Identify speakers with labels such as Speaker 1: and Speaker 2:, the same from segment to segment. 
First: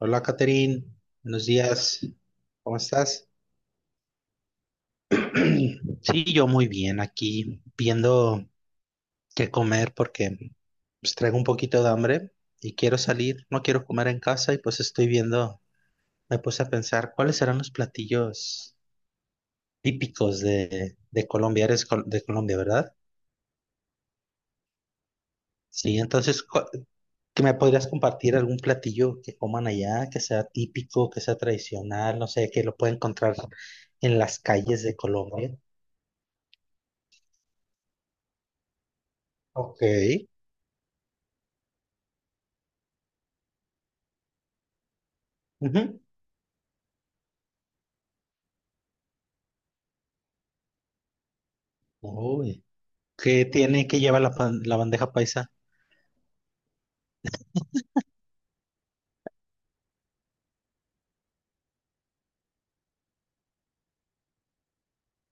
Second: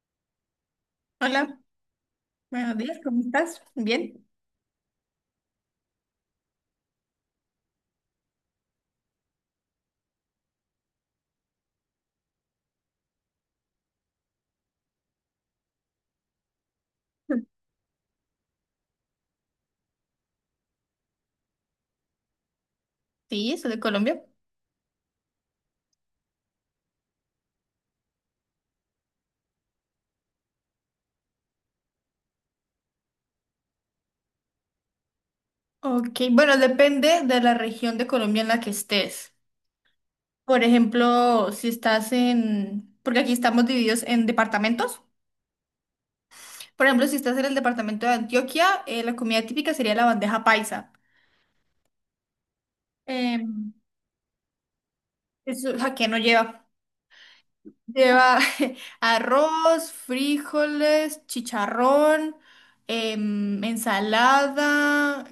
Speaker 1: Hola, Catherine. Buenos
Speaker 2: Hola,
Speaker 1: días. ¿Cómo
Speaker 2: buenos días, ¿cómo
Speaker 1: estás?
Speaker 2: estás? Bien.
Speaker 1: Sí, yo muy bien aquí, viendo qué comer porque pues, traigo un poquito de hambre y quiero salir. No quiero comer en casa y pues estoy viendo, me puse a pensar cuáles serán los platillos típicos de Colombia. Eres de Colombia, ¿verdad?
Speaker 2: Sí, soy de Colombia.
Speaker 1: Sí, entonces, ¿qué me podrías compartir algún platillo que coman allá, que sea típico, que sea tradicional, no sé, que lo pueda encontrar en las calles de Colombia?
Speaker 2: Ok, bueno, depende de la región de Colombia en la que estés.
Speaker 1: Ok.
Speaker 2: Por ejemplo, si estás en, porque aquí estamos divididos en departamentos.
Speaker 1: Ujú.
Speaker 2: Por ejemplo, si estás en el departamento de Antioquia, la comida típica sería la bandeja paisa.
Speaker 1: Uy, ¿qué
Speaker 2: Em,
Speaker 1: tiene que llevar la bandeja paisa?
Speaker 2: eso, ¿a qué no lleva? Lleva arroz, frijoles, chicharrón, ensalada,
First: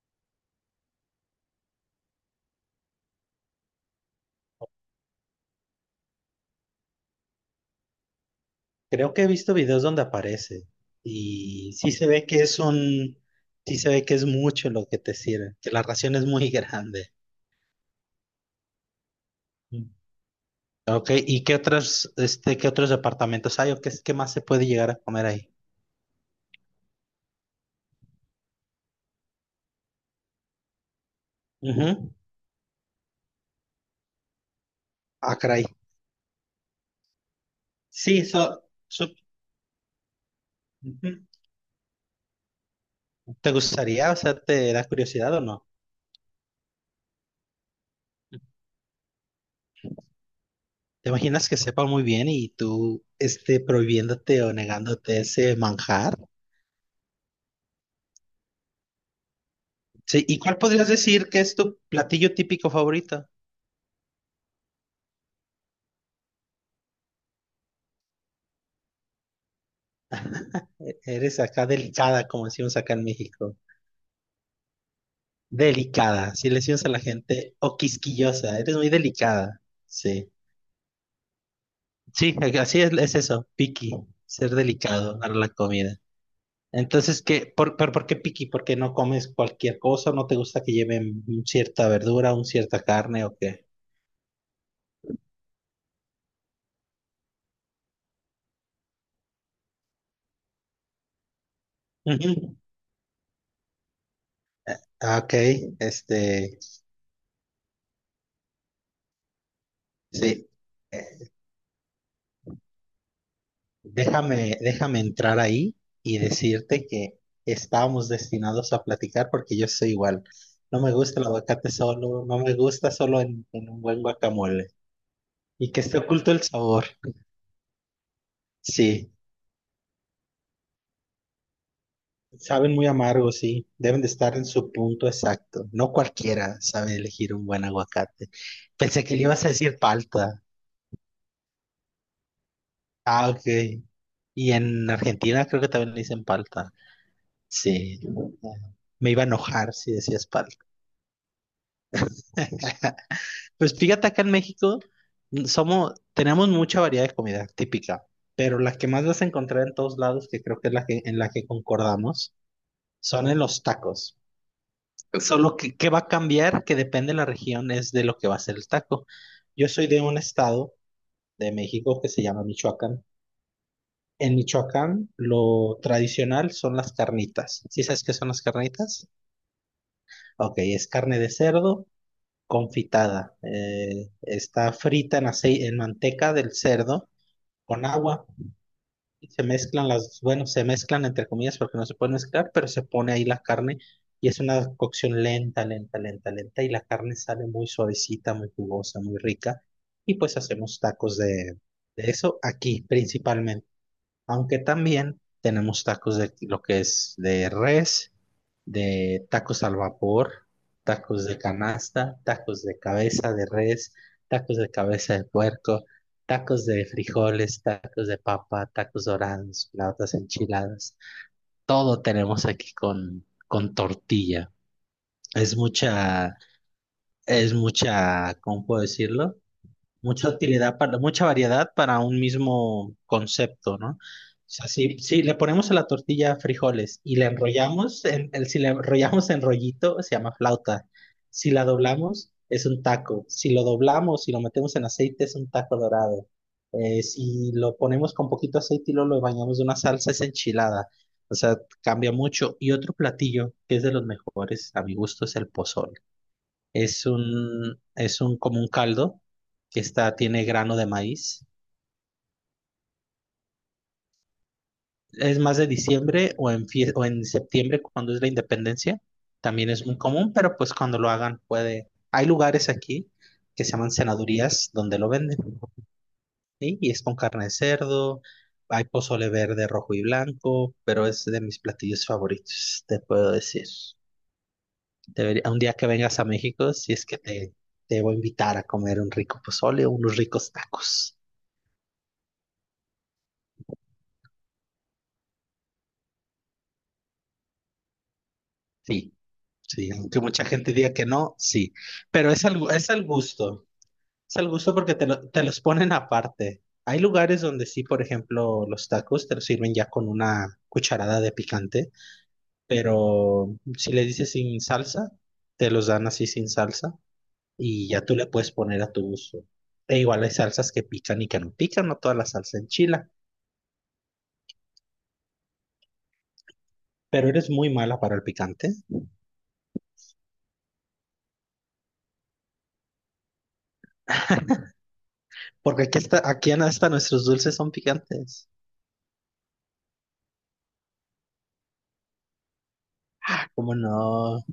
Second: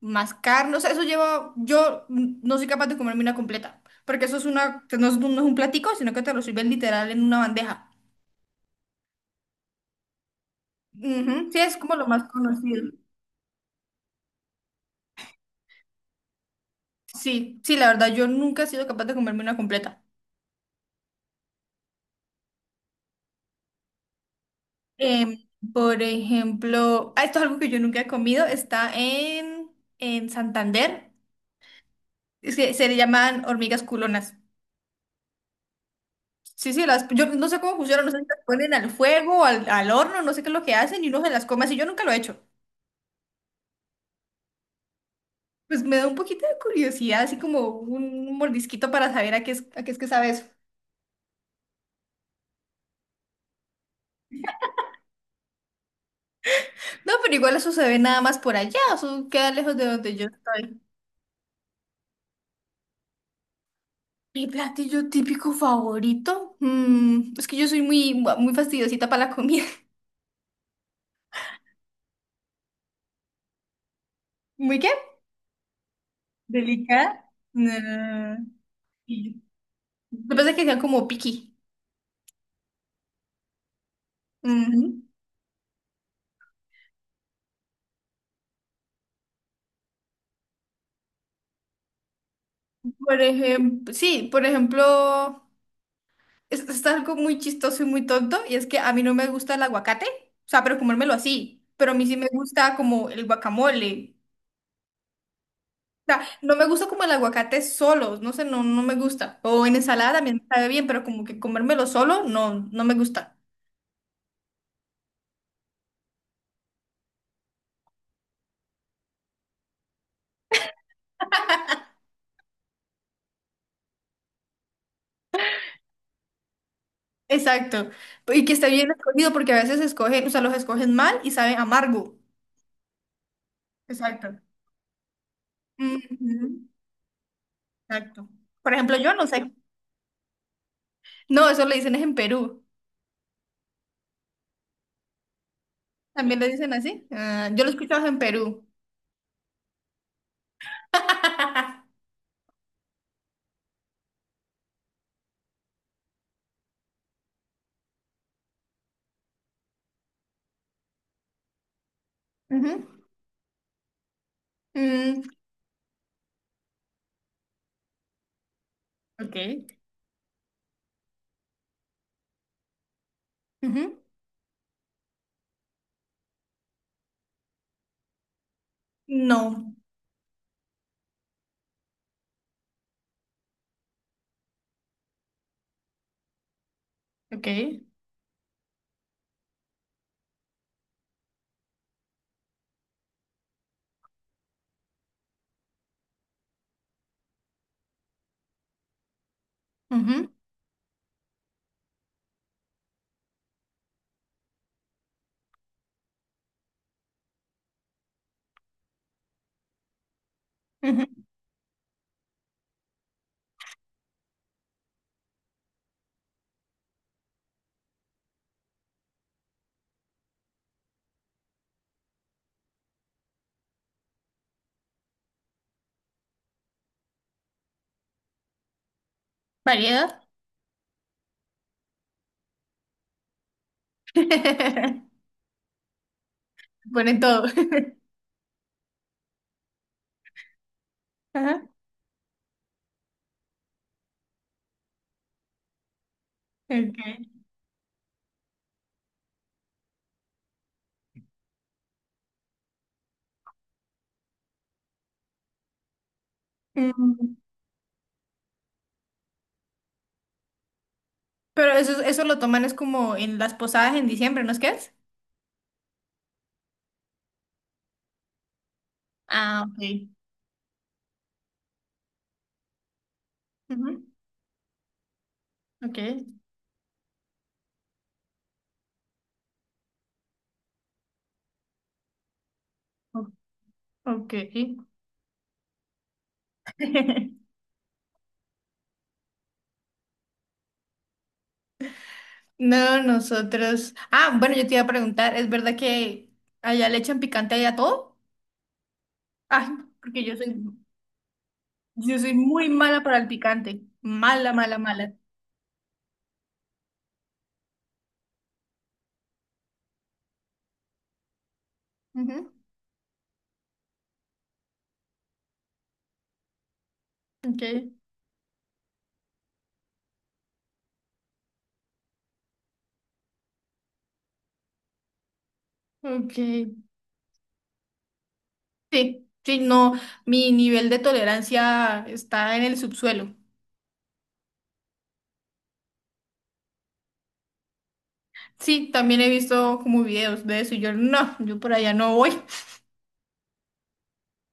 Speaker 2: más carne. O sea, eso lleva. Yo no soy capaz de comerme una completa. Porque eso es una. Que No es, un no es un platico, sino que te lo sirven literal en una bandeja.
Speaker 1: Creo que he visto videos donde aparece
Speaker 2: Ujú. Sí,
Speaker 1: y
Speaker 2: es
Speaker 1: sí
Speaker 2: como lo
Speaker 1: se
Speaker 2: más
Speaker 1: ve que es
Speaker 2: conocido.
Speaker 1: sí se ve que es mucho lo que te sirve, que la ración es muy grande.
Speaker 2: Sí, sí, la verdad, yo nunca he sido capaz de comerme una
Speaker 1: Mm.
Speaker 2: completa.
Speaker 1: Ok, ¿y qué otros, este, qué otros departamentos hay o qué, qué más se puede llegar a comer
Speaker 2: Em,
Speaker 1: ahí?
Speaker 2: por ejemplo, ah, esto es algo que yo nunca he comido. En Santander.
Speaker 1: Ujú.
Speaker 2: Es que se le llaman hormigas culonas.
Speaker 1: Ah, caray.
Speaker 2: Sí, sí, yo no sé cómo funcionan, no sé si
Speaker 1: Sí,
Speaker 2: las ponen al
Speaker 1: so-
Speaker 2: fuego, al horno, no sé qué es lo que hacen y
Speaker 1: ujú.
Speaker 2: uno se las come así, yo nunca lo he hecho.
Speaker 1: ¿Te gustaría, o sea, te da curiosidad o no?
Speaker 2: Pues me da un poquito de curiosidad, así como un mordisquito para saber a qué es que sabe eso.
Speaker 1: ¿Te imaginas que sepa muy bien y tú este, prohibiéndote o negándote ese manjar?
Speaker 2: No, pero igual eso se ve nada más por allá, eso queda lejos de donde
Speaker 1: Sí,
Speaker 2: yo
Speaker 1: ¿y cuál
Speaker 2: estoy.
Speaker 1: podrías decir que es tu platillo típico favorito?
Speaker 2: Mi platillo típico favorito. Mm, es que yo soy muy fastidiosita para la comida.
Speaker 1: Eres acá delicada, como decimos acá en México.
Speaker 2: ¿Muy qué?
Speaker 1: Delicada, si le decimos a la
Speaker 2: Delicada.
Speaker 1: gente,
Speaker 2: No.
Speaker 1: o quisquillosa, eres muy
Speaker 2: Y-
Speaker 1: delicada. Sí,
Speaker 2: Yo pensé que sean como piqui.
Speaker 1: sí, así es eso, picky, ser
Speaker 2: Ujú.
Speaker 1: delicado para la comida. Entonces, ¿qué? ¿Por, pero por qué picky? ¿Porque no comes cualquier cosa? ¿No te gusta que lleven cierta verdura, un cierta carne o qué?
Speaker 2: Por ejemplo. Es algo muy chistoso y muy tonto, y es que a mí no me gusta el aguacate, o sea, pero comérmelo así, pero a mí sí me
Speaker 1: Ujú.
Speaker 2: gusta como el guacamole.
Speaker 1: Ah, ok,
Speaker 2: O sea, no
Speaker 1: este,
Speaker 2: me gusta como el aguacate solo, no sé, no me gusta. O en ensalada también
Speaker 1: sí,
Speaker 2: me sabe bien, pero como
Speaker 1: eh,
Speaker 2: que comérmelo solo, no me gusta.
Speaker 1: déjame entrar ahí y decirte que estábamos destinados a platicar porque yo soy igual. No me gusta el aguacate solo, no me gusta solo en un buen guacamole. Y que esté oculto el sabor.
Speaker 2: Exacto. Y que esté bien
Speaker 1: Sí,
Speaker 2: escogido, porque a veces escogen, o sea, los escogen mal y saben amargo.
Speaker 1: saben muy amargos, sí. Deben de estar
Speaker 2: Exacto.
Speaker 1: en su punto exacto. No cualquiera
Speaker 2: Ujú,
Speaker 1: sabe elegir un buen
Speaker 2: exacto.
Speaker 1: aguacate.
Speaker 2: Por ejemplo,
Speaker 1: Pensé
Speaker 2: yo
Speaker 1: que le
Speaker 2: no
Speaker 1: ibas a
Speaker 2: sé.
Speaker 1: decir palta.
Speaker 2: No, eso le dicen es en Perú.
Speaker 1: Ah, ok. Y en Argentina creo que también le dicen
Speaker 2: También le
Speaker 1: palta.
Speaker 2: dicen así. Ah, yo lo he
Speaker 1: Sí,
Speaker 2: escuchado en Perú.
Speaker 1: me iba a enojar si decías pal. Pues fíjate, acá en México somos, tenemos mucha variedad de comida típica, pero la que más vas a encontrar en todos lados, que creo que es la que, en la que concordamos,
Speaker 2: Ujú.
Speaker 1: son en los tacos.
Speaker 2: Mm,
Speaker 1: Solo que, ¿qué va a cambiar? Que depende de la región, es de lo que va a ser el taco.
Speaker 2: ok.
Speaker 1: Yo soy de un estado de México que se llama Michoacán.
Speaker 2: Ujú.
Speaker 1: En Michoacán, lo tradicional son las carnitas. ¿Sí sabes qué son las carnitas?
Speaker 2: No.
Speaker 1: Ok, es carne de cerdo confitada. Está frita en aceite, en manteca del cerdo
Speaker 2: Ok.
Speaker 1: con agua. Y se mezclan las, bueno, se mezclan entre comillas porque no se puede mezclar, pero se pone ahí la carne y es una cocción lenta, lenta, lenta, lenta y la carne sale muy suavecita, muy jugosa, muy rica. Y
Speaker 2: Ujú.
Speaker 1: pues hacemos tacos de eso aquí principalmente. Aunque también tenemos tacos de lo que es de res, de tacos al vapor,
Speaker 2: Ujú.
Speaker 1: tacos de canasta, tacos de cabeza de res, tacos de cabeza de puerco, tacos de frijoles, tacos de papa, tacos dorados, flautas enchiladas. Todo tenemos aquí con tortilla. Es mucha, es mucha, ¿cómo puedo decirlo?
Speaker 2: Variedad.
Speaker 1: Mucha utilidad para, mucha variedad para un mismo concepto, ¿no? O sea, si le ponemos a la tortilla frijoles y
Speaker 2: Ponen
Speaker 1: le
Speaker 2: todo.
Speaker 1: enrollamos, si le enrollamos en rollito, se llama flauta. Si la
Speaker 2: Ajá.
Speaker 1: doblamos, es un taco. Si lo doblamos y lo metemos en aceite, es un taco dorado.
Speaker 2: Okay.
Speaker 1: Si lo ponemos con poquito aceite y luego lo bañamos de una salsa, es enchilada. O sea, cambia mucho. Y otro platillo que es de los mejores, a mi gusto, es el pozole.
Speaker 2: Mm,
Speaker 1: Es un como un caldo que está, tiene grano de maíz.
Speaker 2: pero eso lo toman es como en las posadas en diciembre, ¿no es que es?
Speaker 1: Es más de diciembre o o en septiembre cuando es la independencia.
Speaker 2: Ah,
Speaker 1: También es muy
Speaker 2: ok.
Speaker 1: común, pero pues cuando lo hagan puede. Hay lugares aquí que se llaman
Speaker 2: Ujú.
Speaker 1: senadurías donde lo venden.
Speaker 2: Ok.
Speaker 1: ¿Sí? Y es con carne de cerdo, hay pozole verde, rojo y blanco, pero es de mis platillos favoritos, te puedo
Speaker 2: O-
Speaker 1: decir.
Speaker 2: Ok.
Speaker 1: Un día que vengas a México, si es que te, te voy a invitar a comer un rico pozole o unos ricos tacos.
Speaker 2: No, nosotros. Ah, bueno, yo te iba a preguntar, ¿es verdad que allá le echan picante allá a todo?
Speaker 1: Sí.
Speaker 2: Ay,
Speaker 1: Sí, aunque
Speaker 2: porque
Speaker 1: mucha gente diga que no, sí.
Speaker 2: yo
Speaker 1: Pero
Speaker 2: soy muy
Speaker 1: es
Speaker 2: mala
Speaker 1: al
Speaker 2: para el
Speaker 1: gusto.
Speaker 2: picante.
Speaker 1: Es al
Speaker 2: Mala,
Speaker 1: gusto
Speaker 2: mala,
Speaker 1: porque
Speaker 2: mala.
Speaker 1: te los ponen aparte. Hay lugares donde sí, por ejemplo, los tacos te los sirven ya con una cucharada de picante,
Speaker 2: Ujú.
Speaker 1: pero si le dices sin salsa, te los dan así sin salsa y
Speaker 2: Okay,
Speaker 1: ya tú le puedes poner a tu gusto. E igual hay salsas que pican y que no pican, no toda la salsa enchila,
Speaker 2: okay.
Speaker 1: pero eres muy mala para el picante,
Speaker 2: Sí, sí, no, mi nivel de tolerancia está en el subsuelo.
Speaker 1: porque aquí, está, aquí hasta nuestros dulces son picantes.
Speaker 2: Sí, también he visto como videos de eso y yo por allá no voy.
Speaker 1: ¿Cómo no?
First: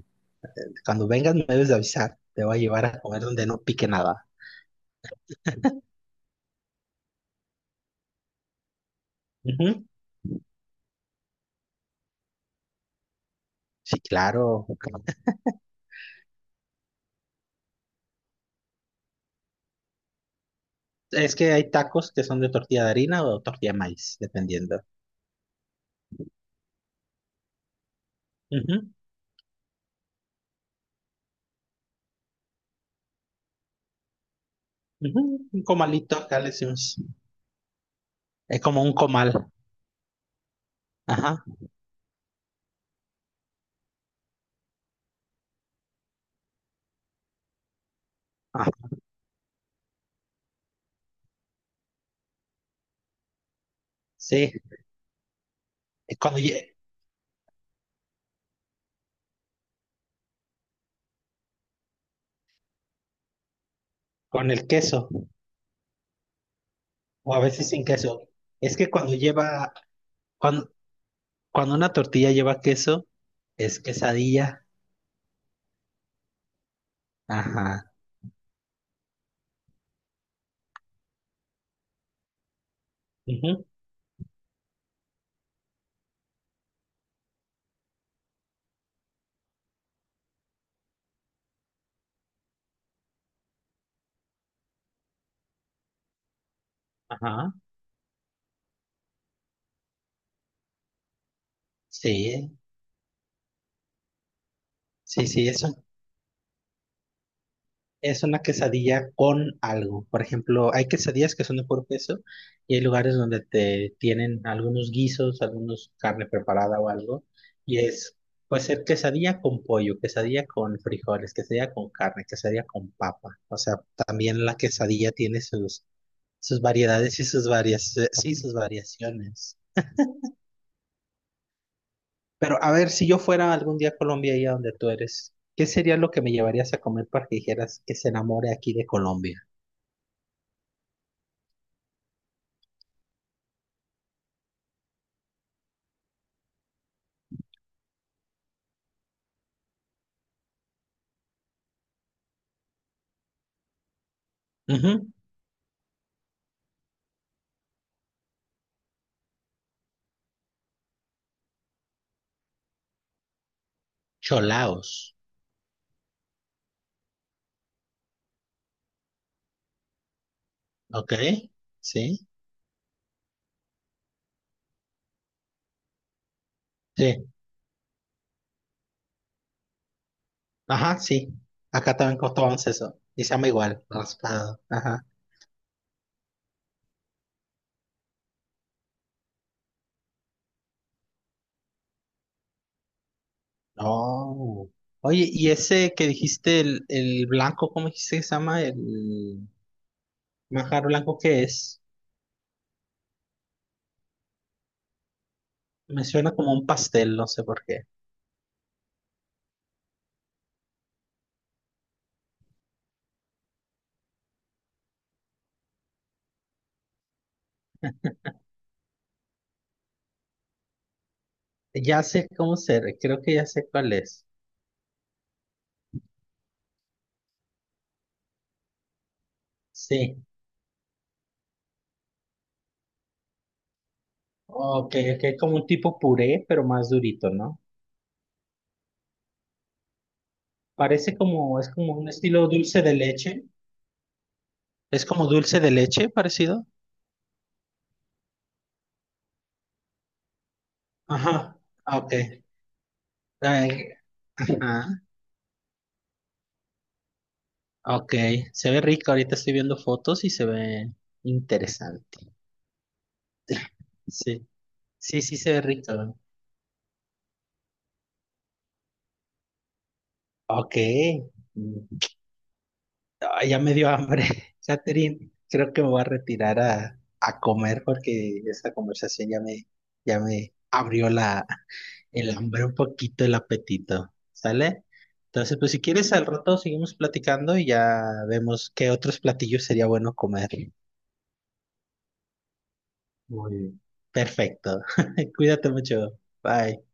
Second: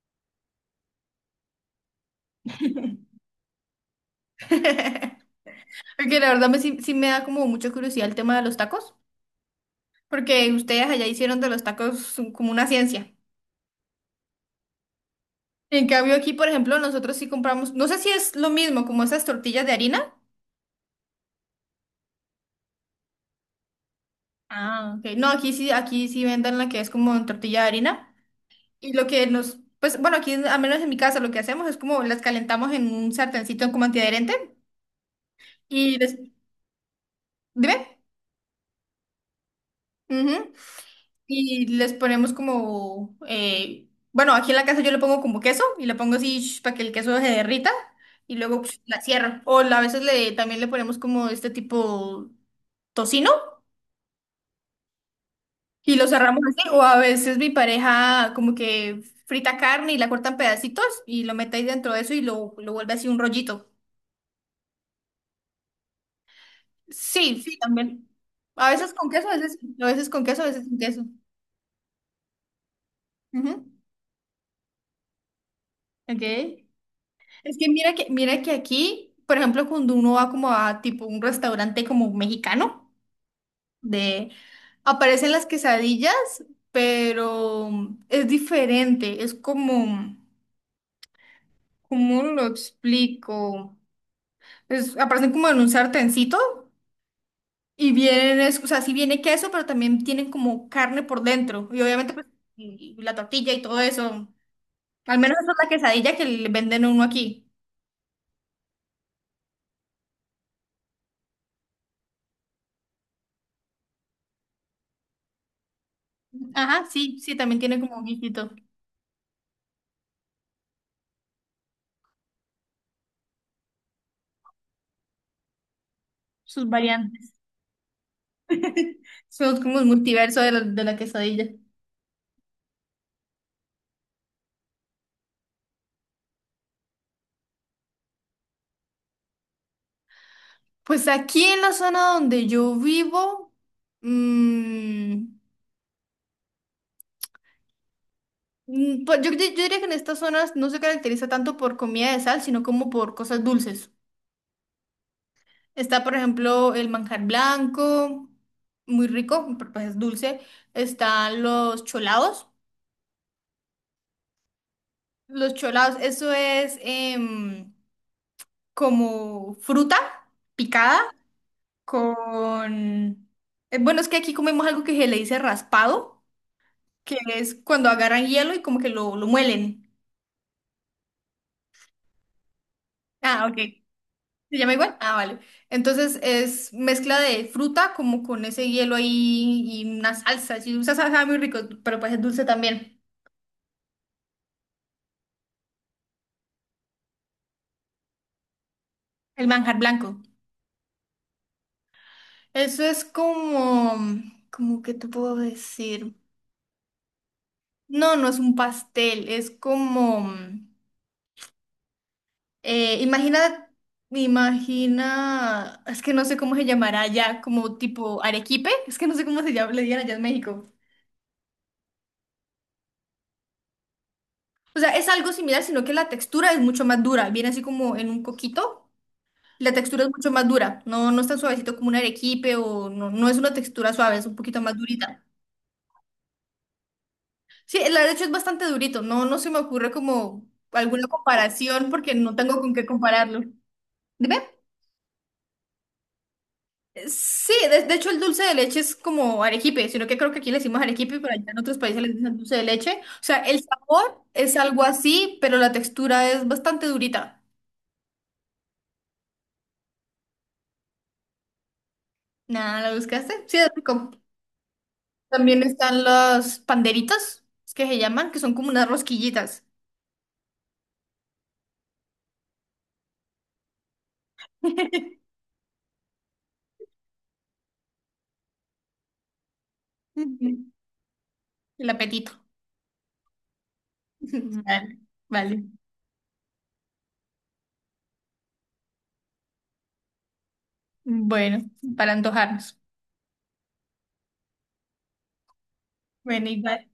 Speaker 1: Cuando vengas me debes de avisar. Te voy a llevar a comer donde no pique nada.
Speaker 2: Porque sí, sí me da como mucha curiosidad el tema de los tacos,
Speaker 1: Ujú.
Speaker 2: porque ustedes allá hicieron de los tacos como una ciencia.
Speaker 1: Sí, claro.
Speaker 2: En cambio aquí, por ejemplo, nosotros sí compramos, no sé si es lo mismo como esas tortillas de harina.
Speaker 1: Es que hay tacos que son de tortilla de harina o tortilla de maíz, dependiendo.
Speaker 2: Ah, ok. No, aquí sí venden la que es como en tortilla de harina.
Speaker 1: Ujú,
Speaker 2: Y lo que nos, pues bueno, aquí al menos en mi casa lo que hacemos es como las calentamos en un sartencito como antiadherente
Speaker 1: ujú. Un
Speaker 2: y
Speaker 1: comalito, acá le decimos.
Speaker 2: dime.
Speaker 1: Es como un comal.
Speaker 2: Ujú.
Speaker 1: Ajá.
Speaker 2: Y les ponemos como, bueno, aquí en la casa yo le pongo como queso y le pongo así para que el queso se derrita y luego
Speaker 1: Ah,
Speaker 2: psh, la cierro. A veces le, también le ponemos como este tipo tocino
Speaker 1: sí.
Speaker 2: y lo
Speaker 1: Es
Speaker 2: cerramos así. O a veces mi pareja como que frita carne y la corta en pedacitos y lo mete ahí dentro de eso y lo vuelve así un rollito.
Speaker 1: con el queso, o a
Speaker 2: Sí, sí,
Speaker 1: veces sin
Speaker 2: también.
Speaker 1: queso.
Speaker 2: A
Speaker 1: Es que
Speaker 2: veces con
Speaker 1: cuando
Speaker 2: queso,
Speaker 1: lleva,
Speaker 2: a veces con queso, a veces
Speaker 1: cuando,
Speaker 2: sin queso.
Speaker 1: cuando una tortilla lleva queso,
Speaker 2: Ujú.
Speaker 1: es quesadilla.
Speaker 2: Ok. Es que
Speaker 1: Ajá.
Speaker 2: mira que aquí, por ejemplo, cuando uno va como a tipo un restaurante como mexicano,
Speaker 1: Ujú,
Speaker 2: de aparecen las quesadillas, pero es diferente, es como, ¿cómo lo explico? Aparecen como en un sartencito
Speaker 1: ajá.
Speaker 2: y vienen, o sea, sí viene queso, pero también tienen como carne por dentro y obviamente pues,
Speaker 1: Sí,
Speaker 2: y la tortilla y todo eso. Al
Speaker 1: sí,
Speaker 2: menos
Speaker 1: sí,
Speaker 2: esa es
Speaker 1: eso.
Speaker 2: la quesadilla que le venden a uno aquí.
Speaker 1: Es una quesadilla con algo. Por ejemplo, hay quesadillas que son de puro queso y hay lugares donde te tienen algunos guisos, algunos carne preparada
Speaker 2: Ajá,
Speaker 1: o
Speaker 2: sí,
Speaker 1: algo.
Speaker 2: sí, también tiene
Speaker 1: Y
Speaker 2: como un
Speaker 1: es,
Speaker 2: guisito,
Speaker 1: puede ser quesadilla con pollo, quesadilla con frijoles, quesadilla con carne, quesadilla con papa. O sea, también la quesadilla tiene sus, sus
Speaker 2: sus
Speaker 1: variedades y
Speaker 2: variantes.
Speaker 1: sus varias, sí, sus variaciones.
Speaker 2: Somos como el multiverso de de la quesadilla.
Speaker 1: Pero a ver, si yo fuera algún día a Colombia, ahí a donde tú eres, ¿qué sería lo que me llevarías a comer para que dijeras que se enamore aquí de Colombia?
Speaker 2: Pues aquí en la zona donde yo vivo, mm, mm, pues yo diría que en estas zonas no se caracteriza tanto por comida de sal, sino como por cosas dulces.
Speaker 1: Ujú.
Speaker 2: Está, por ejemplo, el manjar blanco, muy rico, pero pues es dulce. Están los cholados.
Speaker 1: Cholaos,
Speaker 2: Los cholados, eso es... como fruta
Speaker 1: ¿ok?
Speaker 2: picada
Speaker 1: Sí,
Speaker 2: con... bueno, es que aquí comemos algo que se le dice raspado, que
Speaker 1: sí,
Speaker 2: es cuando agarran hielo y como que lo muelen.
Speaker 1: ajá, sí. Acá también costaban eso. Y se
Speaker 2: Ah,
Speaker 1: llama
Speaker 2: ok.
Speaker 1: igual,
Speaker 2: ¿Se
Speaker 1: raspado.
Speaker 2: llama igual?
Speaker 1: Ajá.
Speaker 2: Ah, vale. Entonces es mezcla de fruta como con ese hielo ahí y una salsa. Si usas salsa sabe muy rico, pero pues es dulce también.
Speaker 1: Oh. Oye, y ese que dijiste, el blanco, ¿cómo dijiste que se llama? El
Speaker 2: El manjar blanco.
Speaker 1: manjar blanco, ¿qué es?
Speaker 2: Eso es como... ¿Cómo que te puedo
Speaker 1: Me
Speaker 2: decir?
Speaker 1: suena como un pastel, no sé por qué.
Speaker 2: No, no es un pastel, es como... Eh, imagina, imagina, es que no sé cómo se llamará allá, como tipo arequipe, es que no sé cómo se llama, le digan allá en México.
Speaker 1: Ya sé cómo ser, creo que ya sé cuál es.
Speaker 2: O sea, es algo similar, sino que la textura es mucho más dura, viene así como en un coquito, la textura es
Speaker 1: Sí.
Speaker 2: mucho más dura, no es tan suavecito como un arequipe o no, no es una textura suave, es un poquito más
Speaker 1: Ok,
Speaker 2: durita.
Speaker 1: que es como un tipo puré, pero más durito, ¿no?
Speaker 2: Sí, la de hecho es bastante durito, no se me ocurre como alguna
Speaker 1: Parece como, es
Speaker 2: comparación
Speaker 1: como un
Speaker 2: porque no
Speaker 1: estilo
Speaker 2: tengo con
Speaker 1: dulce
Speaker 2: qué
Speaker 1: de
Speaker 2: compararlo.
Speaker 1: leche. Es como dulce de leche, parecido.
Speaker 2: Sí, de hecho el dulce de leche es como arequipe, sino que creo que aquí le decimos arequipe, pero allá en
Speaker 1: Ajá,
Speaker 2: otros
Speaker 1: ah,
Speaker 2: países le
Speaker 1: ok.
Speaker 2: dicen dulce de leche. O sea, el
Speaker 1: Ay,
Speaker 2: sabor es algo
Speaker 1: ah,
Speaker 2: así, pero la textura es bastante durita.
Speaker 1: ok, se ve rico. Ahorita estoy viendo fotos y se ve interesante.
Speaker 2: Nada, ¿la buscaste? Sí, es rico.
Speaker 1: Sí. Sí, sí se ve
Speaker 2: También
Speaker 1: rico.
Speaker 2: están
Speaker 1: ¿No?
Speaker 2: las panderitas, es que se llaman, que son como unas rosquillitas.
Speaker 1: Ok. Mm, ah, ya me dio hambre. Catherine, creo que me voy a retirar a comer porque esta conversación ya me
Speaker 2: Ujú.
Speaker 1: abrió la,
Speaker 2: El
Speaker 1: el
Speaker 2: apetito.
Speaker 1: hambre un poquito, el apetito. ¿Sale?
Speaker 2: Vale,
Speaker 1: Entonces,
Speaker 2: vale.
Speaker 1: pues si quieres, al rato seguimos platicando y ya vemos qué otros platillos sería bueno comer.
Speaker 2: Bueno, para antojarnos.
Speaker 1: Muy bien. Perfecto. Cuídate mucho.
Speaker 2: Bueno,
Speaker 1: Bye.
Speaker 2: igual.